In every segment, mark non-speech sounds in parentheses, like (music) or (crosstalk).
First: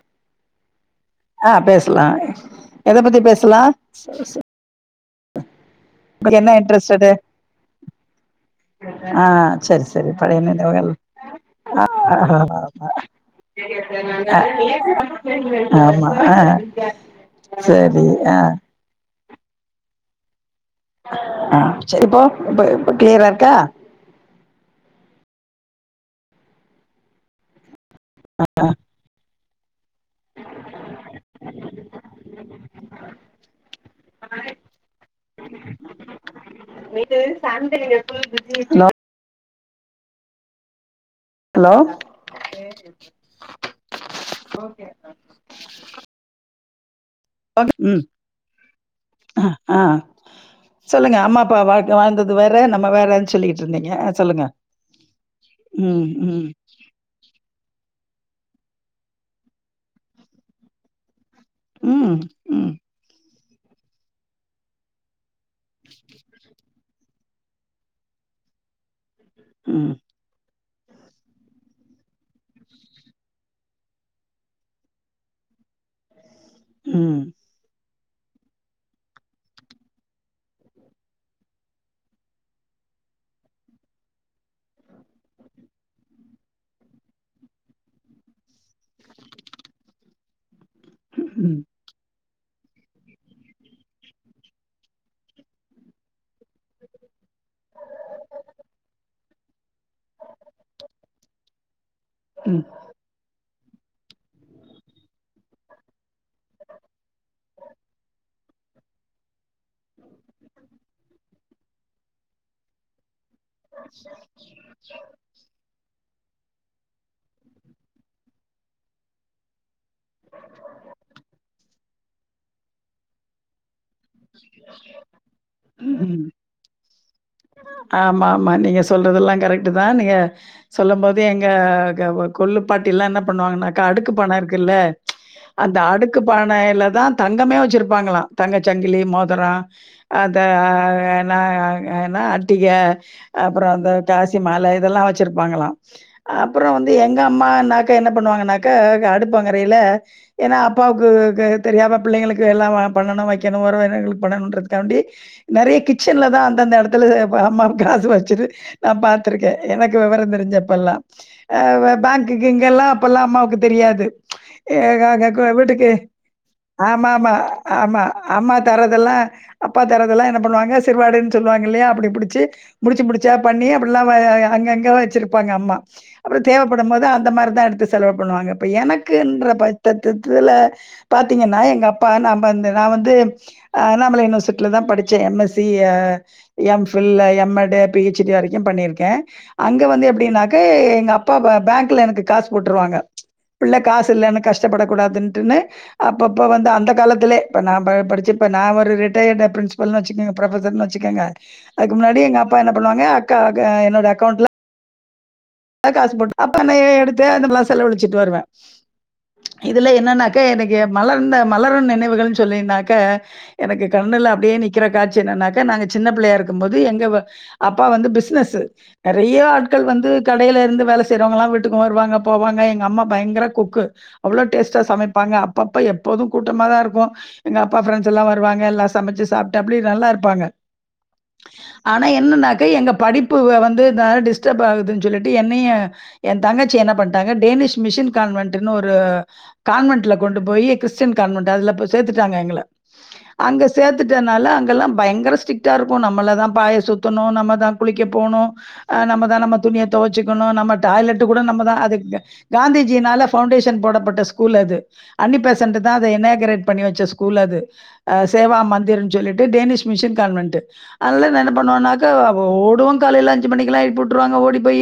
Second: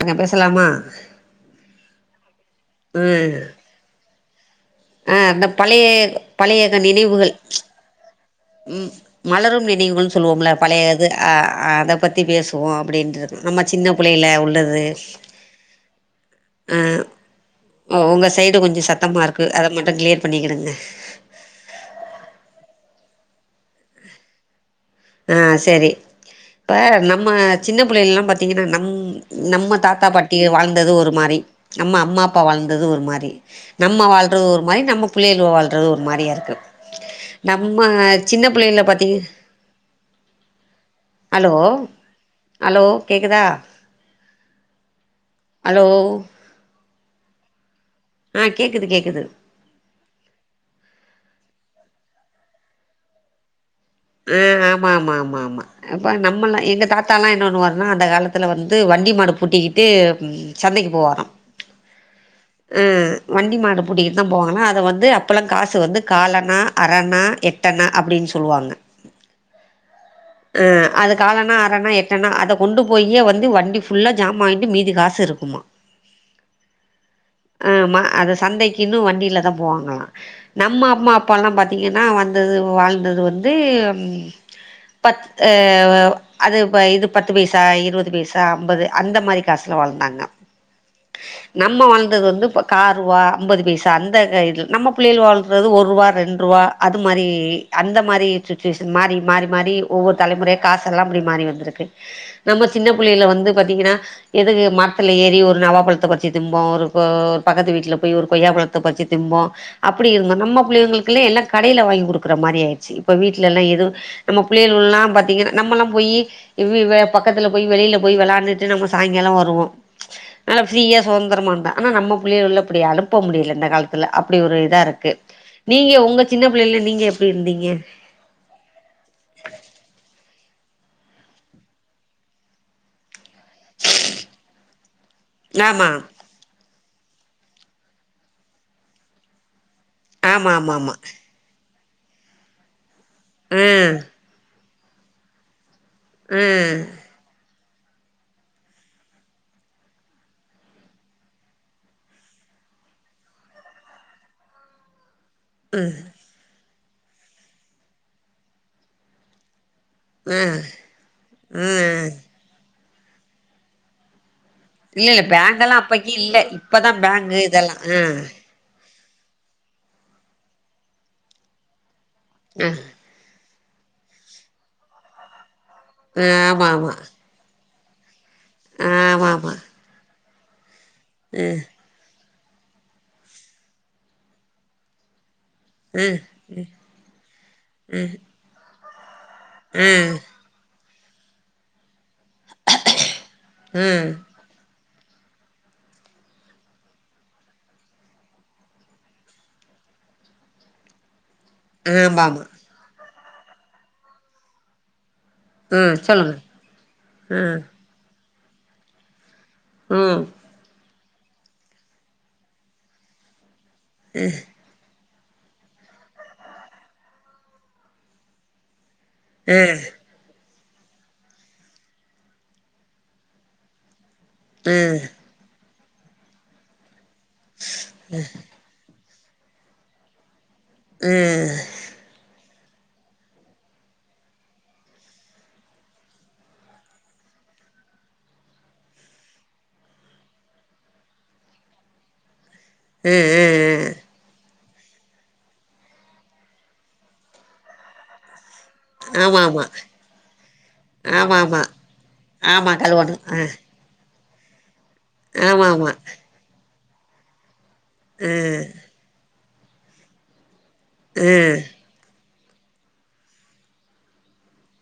அங்க பேசலாமா ஆ பேசலாம் எத பத்தி பேசலா (unintelligible) அ அந்த பழையே உங்களுக்கு என்ன பழையேக இன்ட்ரெஸ்டடு நினைவுகள் ச்சு உம் ஆ மலரும் சரி சரி நினைவுகள் பழைய சொல்லுவோம்ல நினைவுகள் பழையது அஹ் ஆ அத பத்தி பேசுவோம் அப்படின்ற நம்ம சின்ன பிள்ளையில உள்ளது ஆமா ஆ அஹ் உ சரி உங்க ஆ சைடு கொஞ்சோ சத்தமா இருக் அத மட்டும் கிளியர் பண்ணிக்கிடுங்க ஆஹ் செரி இப்போ இப்ப இப்ப கிளியரா இருக்கா ஆஹ் செரி இப்ப நம்ம சின்ன பிள்ளைகயெல்லா பாத்திங்கன்னா நம் நம்ம தாத் தாத்தா பாட்டி வாழ்ந்தது ஒரு மாறி நம்ம அம்மா அப்பா வாழ்ந்தது ஒரு மாறி நம்ம வாழ்றது ஒரு மாறி நம்ம பிள்ளைக வாழ்றது ஒரு மாறியா இருக்கு நம்ம சின்ன பிள்ளைகள ஹலோ பாத்தீ ஹலோ ஹலோ கேக்குதா ஹலோ (unintelligible) உம் ஆ கேக்குது கேக்குது ஆ ஆ சொல்லுங்க அம்மா இப்ப வாழ்க வாழ்ந்தது வேற நம்ம வேறன்னு சொல்லிரு ஆஹ் ஆமா ஆமா ஆமா ஆமா ம் அப்ப ம் நம்ம எல்லா எங்க தாத்தா எல்லா என்ன பண்ணுவாருன்னா அந்த காலத்துல வந்து வண்டி மாடு பூட்டிக்கிட்டு ம் சந்தைக்கு போவாரா ம் ம் உ வண்டி மாடு பூட்டிக்கிட்டுதா போவாங்கன்னா அத வந்து அப் அப்பெல்லா காசு வந்து காலண்ணா அரணா எட்டணா அப்படின்னு சொல்லுவாங்க ம் அஹ் அது காலனா அரணா எட்டணா அத கொண்டு போயே வந்து வண்டி ஃபுல்லா ஜாமான் வாங்கிட்டு மீதி காசு இருக்குமா உம் ஆமா அத சந்தைக்குன்னும் வண்டியில தான் போவாங்களாம் நம்ம அம்மா அப்ப எல்லா பாத்தீங்கன்னா வந்தது வாழ்ந்தது வந்து பத் அஹ் அ அது இப்ப இது பத்து பைசா, இருபது பைசா, அம்பது அந்த மாறி காசுல வாழ்ந்தாங்க ம் நம்ம வாழ்ந்தது வந்து ப்ப காரூவா, அம்பது பைசா அந்த இதில் நம்ம பிள்ளைகள் வாழ்றது ஒருவா, ரெண்ட்ரூவா அது மாறி அந்த மாறி சுட்டுவேஷன் மாறி மாறி மாறி ஒவ்வொரு தலைமுறையா காசெல்லா அப்டி மாறி வந்திருக்கு ம் நம்ம சின்ன பிள்ளையில வந்து பாத்தீங்கன்னா எதுக்கு மரத்துல ஏறி ஒரு நவாப்பழத்தை பறிச்சு திம்போம் ஒரு ஒர் பக்கத்து வீட்ல போய் ஒரு கொய்யா பழத்தை பறிச்சி திம்போம். அப்படி இருந்தம் நம்ம பிள்ளைங்களுக்குல்லே எல்லாக் கடைல வாங்கி குடுக்கு டுகிரமாரி யாயிருச்சி ப்ப வீட்லல்லாம் எதும் நம்ம ப் புள்ளேளலாம் பாத்திங்கன்னா நம்மெல்லாம் போயி இவ்வ இவ பக்கத்துல போயி வெளியில போய் வெளையாண்டுட்டு நம்ம சாயங்காலம் வருவோம். நல்லா ப்ரீயா சுதந்திரமா இருந்தம். ஆனா நம்ம ப் பிள்ளைவளை அப்டி அனுப்ப முடியல இந்த காலத்தில ல்ல அப்படி ஒரு இதா இருக்கு. நீங்க ம் ம் உங்க சின்ன பிள்ளைல நீங்க எப்படியிருந்தீங்க. ஆ கரெக்ட் தா நீங்க சொல்லும் போதே எங்க க அ கொள்ளுப்பாட்டியெல்லாம் ன்ன ன்ன பண்ணுவாங்கனாக்கா அடுக்கு பானருக்குல்ல அந்த ஆமா அடுக்கு பானையில்ல தா தங்கமே வச்சிருப்பாங்களாம் தங்க சங்கிலி மோதரம் அத ஆமா ஆமா ஆமா அ நா ஏன்னா அட்டிக ஆ அப்றம் அந்த காசிமால இதெல்லாம் வச்சிருப்பாங்களாம் ஆ அப்புறம் வந்து எங்க அம்மான்னா க என்ன பண்ணுவாங்கனாக்க அடுப்பாங்கரையில ஏனா அப்பாவுக்கு தெரியாம பிள்ளைங்களுக்கு எல்லா வா பண்ணணு வைக் கனு (unintelligible) பண்ணனுன்றதுக்காண்டி நெறைய கிச்சன்லதா அந்தந்த எடத் த்துல அம்மா ஆமா காசு வச்சது நா பாத்திருக்கே எனக்கு வெவரோ ஆ தெரிஞ்சப்பல்லா ஆ எ பேங்குக்கு இங்கெல்லா ப்பல்லா அம்மாவுக்கு தெரியாது எ இல்ல இல்ல அங்க வீட்டுக்கு பேங்க்கலாம் அப்பக்கி இல்ல இப்பதா பேங்கு இதெல்லா ம் அப்ப தரதெல்லா அப்பா தரதெல்லா என்ன பண்ணுவாங்க சிறுவாடுன் சொல்லுவாங்க இல்லயா அப்டி முடிச்சு ஆ முடிச்சு முடிச்சா பண்ணி அப்பிட்லா வா அங்கங்க வச்சிருப்பாங்க அம்மா ஆ, அப்புரோ ஆமா ஆமா தேவப்படும்போது அந்த மாரிதா எடுத்து சலோ பண்ணுவாங்க இப்ப எனக்கு ஆமா என்ற ஆமா பத்தத்தை இல பாத்தீங்கன்னா ம் எங்க அப்பா நான் பந்த நான் வந்து அண்ணாமலை யுனிவர்சிட்டில தான் படிச்சேன் எம் எஸ் பி ம் M Phil M Ed P H D வரைக்கும் பண்ணிருக் க அங்க வந்து ம் எப்படின்னாக்க எங் அப்பா பேங்க்ல எனக்கு காசு போட்டுருவாங்க பிள்ள ம் காசு இல்லன்னு கஷ்டப்பட கூடாதுட்டுன்னு அப்பப்ப வந்து அந்த காலத்திலே இப்போ நான் படிச்ச இப்ப நான் ஒரு ரிட்டயர்டு் பிரின்சிபல்னு வச்சுக்கே பரபசர்னு வெச்சுக்கோங்க அதுக்கு ஆமா முன்னாடி எங்க ஆமா அப்பா என்ன பண்ணுவாங்க என்னோட அக்கௌண்ட்ல ம் காசு சொல்லுங்க போட்டு அப்பண்ணைய எடுத்து ம் அந்தம செலவு அழிச்சிட்டு வருவேன் இதுல ம் என்னன்னாக்கா எனக்கு மலர்ந்த மலரும் நினைவுகள் சொல்லியிருந்தாக்க எனக்கு கண்ணுல அப்படியே நிக்கிற காட்சி என்னன்னாக்க நாங்க சின்ன பிள்ளையா இருக்கும்போது எங்க அப்பா வந்து பிசினஸ் நெறைய ம் ஆட்கள் வந்து கடையில இருந்து வேல செய்றவங்கல்லாம் வீட்டுக்கு வருவாங்க போவாங்க எங்க அம்மா பயங்கர குக்கு அவ்வளோ டேஸ்ட ம் சமைப்பாங்க அப் அப்பப்போ எப்போதும் கூட்டமா தான் இருக்கும் எங்க அப்பா பிரரெண்ட்ஸ் எல்லாம் வருவாங்க எல்லா சமைச்சு சாப்பிட்டு அப்படி நல்லா இருப்பாங்க ம் ஆனா என்னன்னாக் எங்க படிப்பு வந்து டிஸ்டர்ப் ஆகுது சொல்லிட்டு என்னய என் தங்கச்சி என்ன பண்டாங்க (unintelligible) மிஷன் காண்வென்டுனு ஒரு கான்வெட்ல கொண்டு போய் கிறிஸ்டியன் கான்வேன்ட் கொண்டு போயி கிறிஸ்டியன் கான்வென்ட் அதுல சேத்துட்டாங்க எங்கல அ அ அங்க சேத்துட்டனால அங் ல்லாம் பயங்கர ஸ்ட்ரிக்டா இருக்கும் நம்மள தான் பாய சுத்தணும் நம்ம தான் குளிக்க போணும் ஆஹ் அ நம ஆமா தான் நம ஆமா துனியா வெச்சுக்கணும் நம்ம டாய்லெட் ஆமா கூட ஆமா நம்ம தான் அது ஆமா கழுவணு காந்திஜியினால அ பவுண்டேஷன் போட பட்ட ஸ்கூல் அது அன்னி ஆமா ஆமா பேசன்ட்தா அத இன்னகிறட் பண்ணி வச்ச ஸ்கூல் அது அ சேவா மந்திர் சொல்லிட் டே டேனிஷ் மிஷின் கான்வென்ட் அதனால அ நா என்ன பண்ணுவனாக்க ஓடுவோ காலேல அஞ்சு மணிக்கலா எழுப்பி வுட்ருவாங்க ஓடி போய்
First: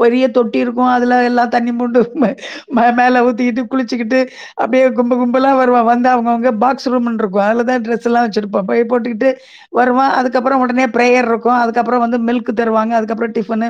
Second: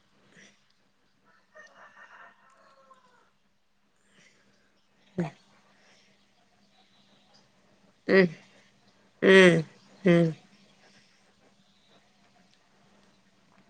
பெரிய தொட்டி இருக்கு அதுல எல்லாம் தண்ணி மூண்டு மே மேல ஊத்திகிட்டு குளிச்சிகிட்டு அப்டியே கும்ப கும்பல்லா வருவா வந் அவுங்க அவுங்க பாக்ஸ் ரூம்னு இருக்கு அதுல தா டிரெஸ் எல்லா ம் வச்சிருப்போ பைய போட்டுகிட்டு ம் வருவான் ம் அதுக்கப்பறம் உடனே பிரேயர் இருக்கு அதுக்கப்பறம் வந்து மில்க் தருவாங்க அதுக்கப்பறம் டிஃபனு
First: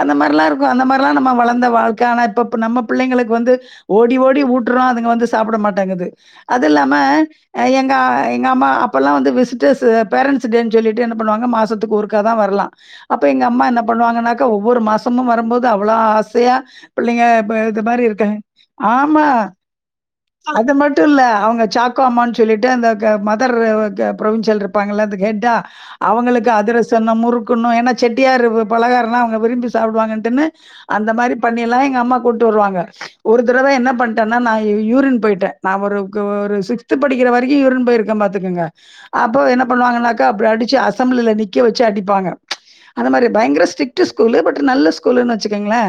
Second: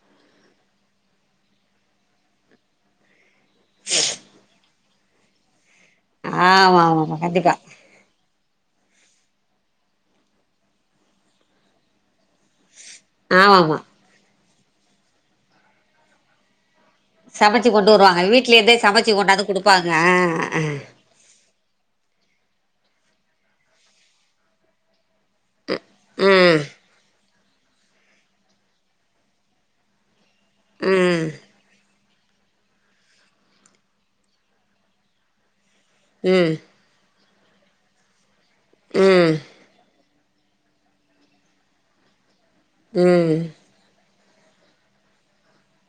அந்த மாரிலா இருக்கு அந்த மாரிலா நம்ம வளந்த வாழ்க்க ஆனா இப்ப நம்ம பிள்ளைகளுக்கு வந்து ஓடி ஓடி ஊட்டுறோ அதுங் வந்து சாப்ட மாட் டங்குது அது ஆமா இல்லாம ஆமாமா கண்டிப்பா எங்க எங்க அம்மா அப்போலா வந்து விசிட்டர்ஸ் பேரன்ட்ஸ் டேன்னு சொல்லிட்டு என்ன பண்ணுவாங்க மாசத்துக்கு ஒருக்கா தா வரலா அப்ப எங்க ஆமா அம்மா ஆமா என்ன பண்ணுவாங்கன்னா ஒவ்வொரு மாசமும் வரும்போது அவ்ளோ ஆசையா பிள்ளைங்க இப்ப சமைச்சு இது கொண்டு மாதிரி வருவாங்க இருக்க வீட்ல இருந்தே சமைச்சு ஆமா கொண்டாந்து குடுப்பாங்க அ அ அது மட்டும் இல்ல அவ்ங்க சாக்கோ அம்மான்னு சொல்லிட்டு அந்த மதர் (unintelligible) ப்ரவின்சல் இருப்பாங்கள அந்த ஹெட்டா அவங்களுக்கு ம் அதிரசன்ன முறுக் குண்ணு ஏன்னா செட்டியார் பலகாரனா அவுங்க விரும்பி சாப்டுவாங்கட்ன்னு அந்த ம் மாரி பண்ணிலா எங்க அம்மா போட்டு வருவாங்க ஒரு தடவ என்ன பண்ட்டன்னா நான் யூரின் போயிட்டே நா ஒரு ம் ஒரு சிக்ஸ்த் ப முடிக்கற வரைக்கு யூரின் போயிருக்க பாத்து துக்கங்க ம் ம் அப்போ என்ன பண்ணுவாங்கன்னா (unintelligible) அடிச்சி அசம்பிளில நிக்க வச்சி அடிப்பாங்க ச் அந்த மாரி பயங்கர ஸ்ரிக்ட் டு ஸ்கூலு பட் நல்ல ஸ்கூல்ன்னு வச்சுக்கோங்களே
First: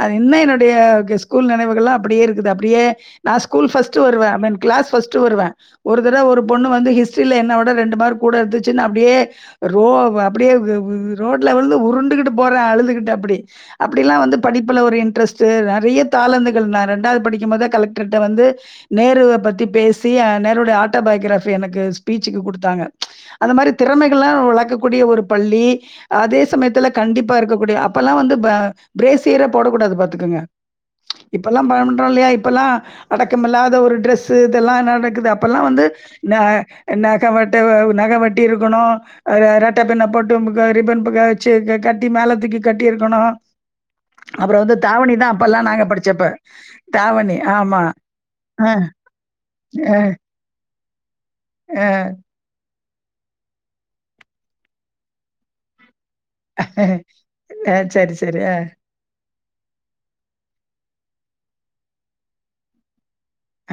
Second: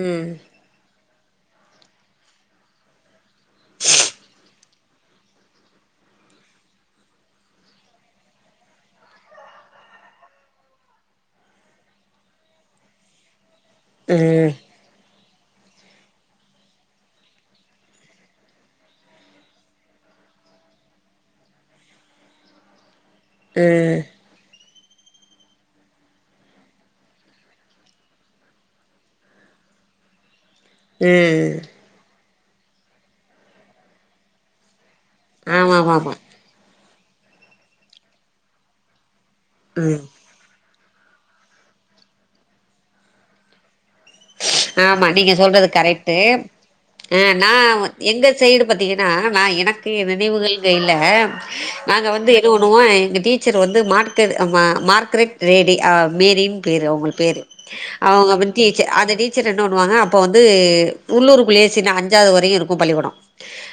அது ம் இன்னு என்னுடைய கெஸ் ஸ்கூல் நினைவுகள்ளா அப்டியே இருக்குது அப்டியே நான் ஸ்கூல் ஃபஸ்ட் வருவே க்ளாஸ் ஃபஸ்ட்டு வருவே ஒரு தடவ ஒரு பொண்ணு வந்து ஹிஸ்ட்ரில என்ன விட ரெண்டு் மார்க் கூட எடுத்துச்சுன்னு அப்டியே ரோ அப்டியே ரோட்ல உழுந்து உருண்டுகுட்டுப் போறே அழுதுகுட்டு அப்டி அப்புடிலா வந்து ம் படிப்புல ஒரு இன்ட்ரெஸ் து நெறைய தாளந்துகள் நா ரெண்டாது படிக்கும் போதே கலெக்டர்ட வந்து நேருவ பத்தி பேசி அ நேருடைய ஆட்டோபயோக்ராஃபி எனக்கு ஸ்பீச்சுக்கு குடுத்தாங்க அந்த மாரி ம் திறமைகள்லா ஒழாக்கு குடிய ஒரு பள்ளி அதே சமயத்துல கண்டிப்பா இருக்கக்கூடிய அப்பல்லா வந்து ப ப்ரேசியர போடக்கூடாது பாத்துக்கங்க ம் இப்பல்லாம் (unintelligible) இல்லயா இப் ப்பல்லா அடக்கமில்லாத ஒரு டிரஸ்ஸு இதெல்லா நடக் குது அப்பல்லா ஆமா வந்து ஆமா ஆமா ந நகம் வெட்ட நகோ வெட்டி இருக்கணு அ ரெட்ட ம் பின்ன போட்டுமுக்க ரிப்பன் பக்க வெச்சு கட் கட்டி மேலத்தூக்கி கட்டி இருக்கணு ஆமா நீங்க சொல்றது கரெட்டு படிச்சப்ப. ஆ தாவணி நா ஆமா. எங்க சைடு அ, பத்தீங்கனா நா எனக்கு அ, நினைவுகள் வே இல்ல நாங்க வந்து எதோ ஒன் வோ எங்க டீச்சர் வந்து மாட்கர் மார்க்கரெட் ரேடி அ மேரின் பேரு அ. அவுங்கள் பேரு ஆ சரி அவுங்க சரி ஆ வன் டீச்சர் அந்த டீச் சர் என்ன பண்ணுவாங்க அப்ப வந்து உள்ளூருக்குள்ளயே சின்ன அஞ்சாவது வரையுருக்கு பள்ளிக்கூடோ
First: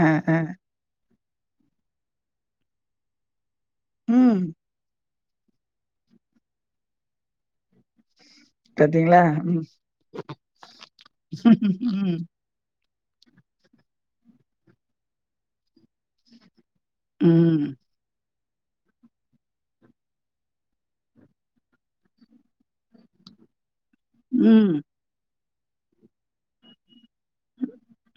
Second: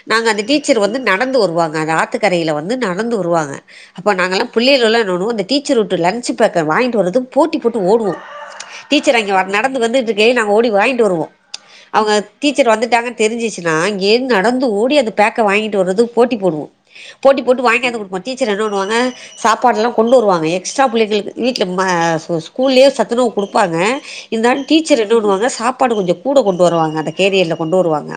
ஆ நாங்க ஆ அந்த டீச்சர் வந்து நடந்து வருவாங்க அந்த ஆத்துக்கரையில வந்து நடந்து வருவாங்க அப்பா ம் நாங்கெல்லா புள்ளைகலெல்லா நானு அந்த டீச்சர் உட்டு லஞ்ச்சு பேக்க வாங்கிட்டு வர்றதுக்கு போட்டி போட்டு ஓடுவோ டீச்சர் பாத்தீங்களா அங்கெ வ ம் நடந்து வந்துட்டு கே நாங்க ஓடி வாயின்ட்டு வருவோ அவுங்க டீச்சர் வந்துட் டாங்கனு தெரிஞ்சுச்சுன்னா இங்கேந் நடந்து ஓடி அந்த பேக்க வாங்கிட்டு வர்றது போட்டி போடுவோ போட்டி போட்டு ம் வாங்கியாந்து குடுப்போ டீச்சர் என்ன பண்ணுவாங்க சாப்பாடெல்லா கொண்டு வருவாங்க எக்ஸ்ட்ரா புள்ளைங்களுக்கு வீட்ல ம ஸ்கூல்லயே சத்துணவு குடுப்பாங்க இருந்தாலு உம் டீச்சர் என்ன பண்ணுவாங்க சாப்பாடு கொஞ்சோ கூட கொண்டு வருவாங்க அந்த கேரியர்ல கொண்டு வருவாங்க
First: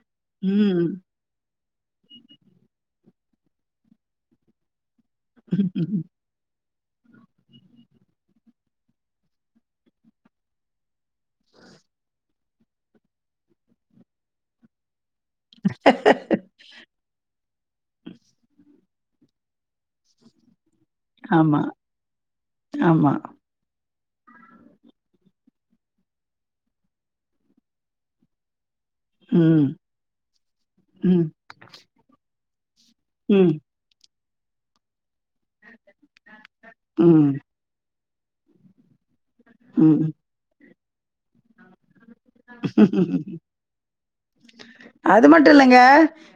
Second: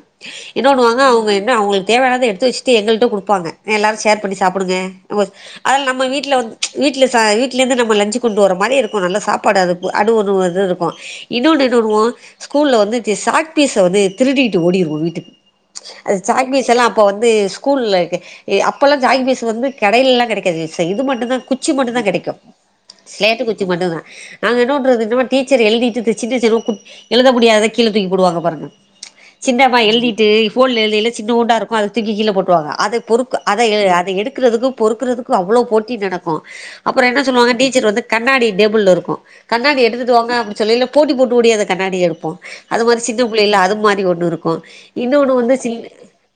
என்ன ம் பண்ணுவாங்க அவுங்க என்ன அவுங்களுக் தேவையானாத எடுத்து வெச்சுட்டு எங்கள்ட்ட குடுப்பாங்க அ எல்லாரு ஷேர் பண்ணி சாப்புடுங்க ஒ அத நம்ம ம் வீட்ல வந்து வீட்டுல சா வீட்லெந்து நம்ம லஞ்சு கொண்டு வற மாரி இருக்கூ நல்ல சாப்பாடு அது. அது ஒன்னு வந்து இருக்கூ இன்னொன்று என்ன பன்றுவோ ஸ்கூல்ல வந்து இ சாக்பீஸ வந்து திருடிட்டு ஓடிருவோ வீட்டுக்கு. அது சாக்ப்பீஸ் எல்லா அப்ப வந்து ஸ்கூல்ல இக்கே எ அப்பெல்லா ஜாக்பீஸ் வந்து கடையிலல்லா கெடைகாது. இது மட்டு தா ஆமா குச்சி மட்டு தா கெடைக்கு. ஆமா சிலேட்டு குச்சி மட்டுதா. நாங்க என்ன பன்றது நம்ம டீச்சர் எழுதிட்டுருக்கு (inaudible) கு எழுத முடியாத கீழ தூக்கி போடுவாங்க பாருங்க. ம் சின்னம்மா எழுதிட்டு போட்ல எழுத எழுத ம் சின்னூன்டா இருக்கு அததூக்கி கீழ போடட. போஹா, அது பொறுக்கு ம் அத எ அதை எடுத் க்கிறதுக்கு பொறுக்குறது அவ்வளோ போட்டி நடக்கு அப்புறோ என்ன சொல்லுவாங்க டீச்சர் வந்து கண்ணாடி டேபிள்ல இருக்கு. கண்ணாடிய ம் எடுத்துட்டு வாங்க அப்படிச் சொல்லையில. போட்டி போட்டு ஓடியு அந்த கண்ணாடிய எடுப் ஒண்ணு இருக்கு அது இன்னொன்னு மட்டு வந்து இல்லைங்க சின்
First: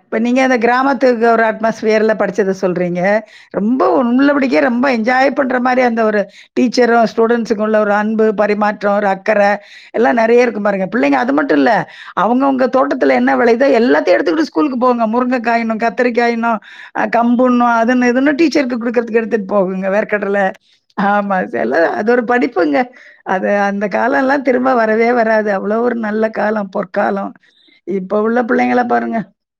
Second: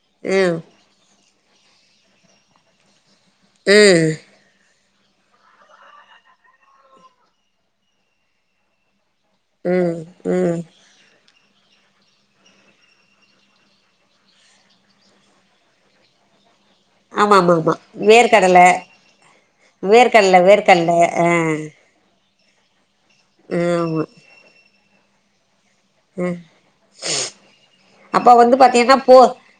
இப்ப நீங்க அந்த ம் கிராமத்துக்கு ஒரு அட்மாஸ்பியர்ல படிச்சத சொல் டுறீங்க ரொம்ப ம் ஒன்னுல புடிக்கே ரொம்ப எஞ் ஜாய் பண்ற மாரி அந்த ஒரு டீச்சரு ஸ்டுடெண்ஸ் குள்ள ஒரு அன்பு பரிமாற்றோ ஒரு அக் அக்கர ம் எல்லா நெறைய ம் இருக்கு பாருங்க. அது மட்டு இல்ல. அவுங்கவுங்க தோட்டத்துல என்ன வெளையுதோ எல்லாத்தையு எடுத்துக்கிட்டு ஸ்கூலுக்கு போங்க முருங்ககாயினு கத்தரிக்காயினு ஆ ஆமா ஆமா கம்புனு ஆமா அதுன்னு இதுனு வேர்க்கடல டீச்சருக்கு குடுக்கறதுக்கு எடுத்துட் போவங்க வேர்க்கடல வேர்க்கடல ஆ ஆமா அதெல்லா அது ஒரு படிப்புங்க அது அந்த கால எல்லா திரும்ப வரவே வரா. (unintelligible) அ இப்ப அப்ப உள்ள வந்து பிள்ளைங்கள பாத்தீன்னா பாருங்க. போ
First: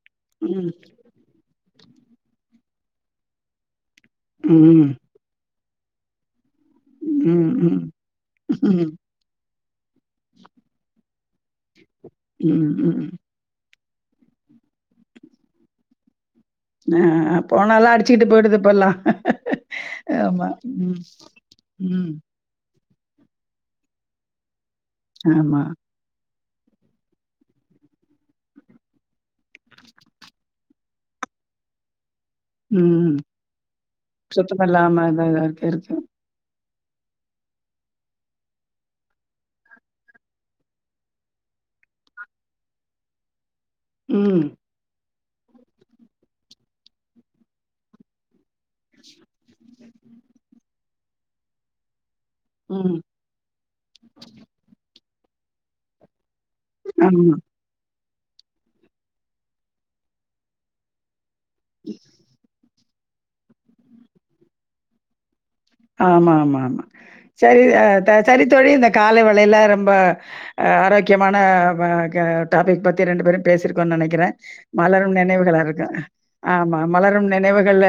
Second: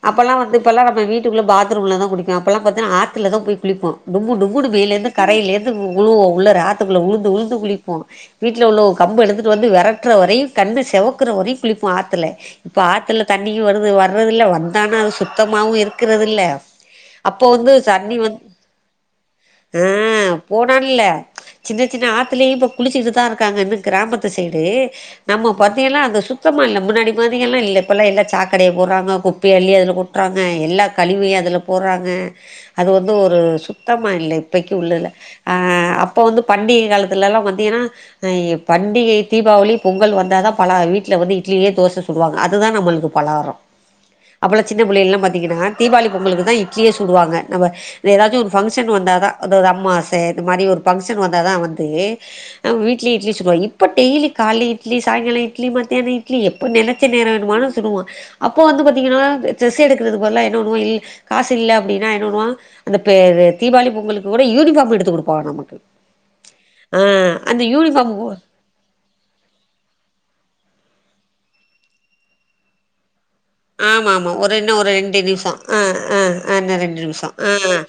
அப்பல்லா வந்து ம். இப்பல்லா நம்ம வீட்டுக்குள்ள பாத்ரூம்ல தா குளிக்கு அப்பலா பாத்தா ஆத்துல தா போய் குளிப்போ டொம்மு டொம்முனு வெயில ம். இருந்து கரையில இருந். (unintelligible) இவ்ளோ உள்ள ரா ஆத்துக்குள்ள உழுந்து ம். உழுந்து ம். குளிப்போ வீட்ல உள்ள ம். கம்பு எடுத்து து வந்து வெரட்ற வரை கண்ணு செவக். இக்குர வரை குளிப் இப்போ ஆத்துல ம். இப்போ ம். ஆத்துல தண்ணியு வரு. இப்போ வர்றதில்ல வந்தானா அது சுத்தமாவு இருக்கிறது இல்ல. ஆ ஆ ஆ போன எல்லா அடிச்சிட்டு போயிடுது இப்பெல்லா ஆ ஆமா ம் போனான்ல ம் குளிச்சிட்டு தா இருக்காங்கன்னு கிராமத்து சைடே ஆமா இப்பலா அந்த சுத்தமா இல்ல முன்னாடி மாதிரிலா இல்ல இப்போல்லா எல்லா சாக்கடைய போடுறாங்க குப்பை அள்ளி அதுல கொட்டுறாங்க எல்லா கழிவையு அதுல போறாங்க அது வந்து ம். ஒரு சுத்தமா இல்ல சுத்தம் இப்பைக்கு இல்லாம உள்ள தான் அ இருக்கு இருக்கு. அப்ப வந்து பண்டிக காலத்துல எல்லா பாத்தீங்னா ஆ பண்டிகை தீபாவளி பொங்கல் வந்தா தா பல வீட்டில வந்து இட்லியே தோச சுடுவாங்க அதுதா நம்மளுக்கு பலாரம் ம். அப்பல்லா சின்ன பிள்ளையெல்லா பாத் திங்குதுங்க தீபாளி பொங்கலுக்கு தா இட்லியே சுடுவாங்க நம்ம ஏதாச்சும் ஃபங்க்ஷன் வந்தா தா (unintelligible) அம்மாச இது மாத்ரி ஒரு ஃபங்க்ஷன் வந்தாதா வந்து அ ம். வீட்லியே இட்லி சுடுவாங் இப்ப டெய்லி கால்ல இட்லி சா சாங்கால இட் ட்லி மத்தியான இ ட்லி எப்போ நெனச்ச நேர ஆமா. வேணும் ஆனாலு சுடுவோ அப்போ வந்து பாத்தீங்கன்னா ட்ரஸ் எடுக்கிறது பதலா என்ன பண்ணுவோ இல் காசு இல்ல அப்டின்னா என்ன பண்ணுவோ அந்த பெ தீபாளி பொங்கலுக்கு கூட யூனிஃபார்ம் எடுத்து குடுப்ப நமக் ஆமா ஆமா ஆமா சரி யூனிஃபார்ம் (unintelligible) சரி தோழி இந்த காலை வேளையில ரொம்ப ஆரோக்கியமான வா க டாபிக் பத்தி ரெண்டு பேரும் பேசிருக்கோ ஆமா நெனைக்கிறே ஆமா ஒரு இன்னு ஒரு மலரும் ரெண்டு நிமிஷோ நினைவுகளா ஆ இருக்கும் ஆ ஆ ஆமா இன்னு ரெண்டு மலரும் நிமிஷோ ஆ நினைவுகள்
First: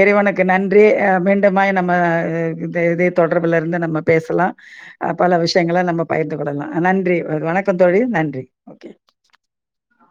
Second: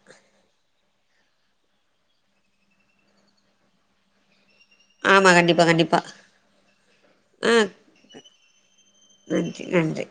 இறைவனுக்கு நன்றி (unintelligible) நம்ம இ இதே இதே தொடர்புலருந்து நம்ம பேசுலாம் ஆமா பல கண்டிப்பா விஷ்யங்கள கண்டிப்பா நம்ம பகிர்ந்து கொள்ளலாம் நன்றி ஆ வணக்கம் தோழி நன்றி ஓகே. நன்றி நன்றி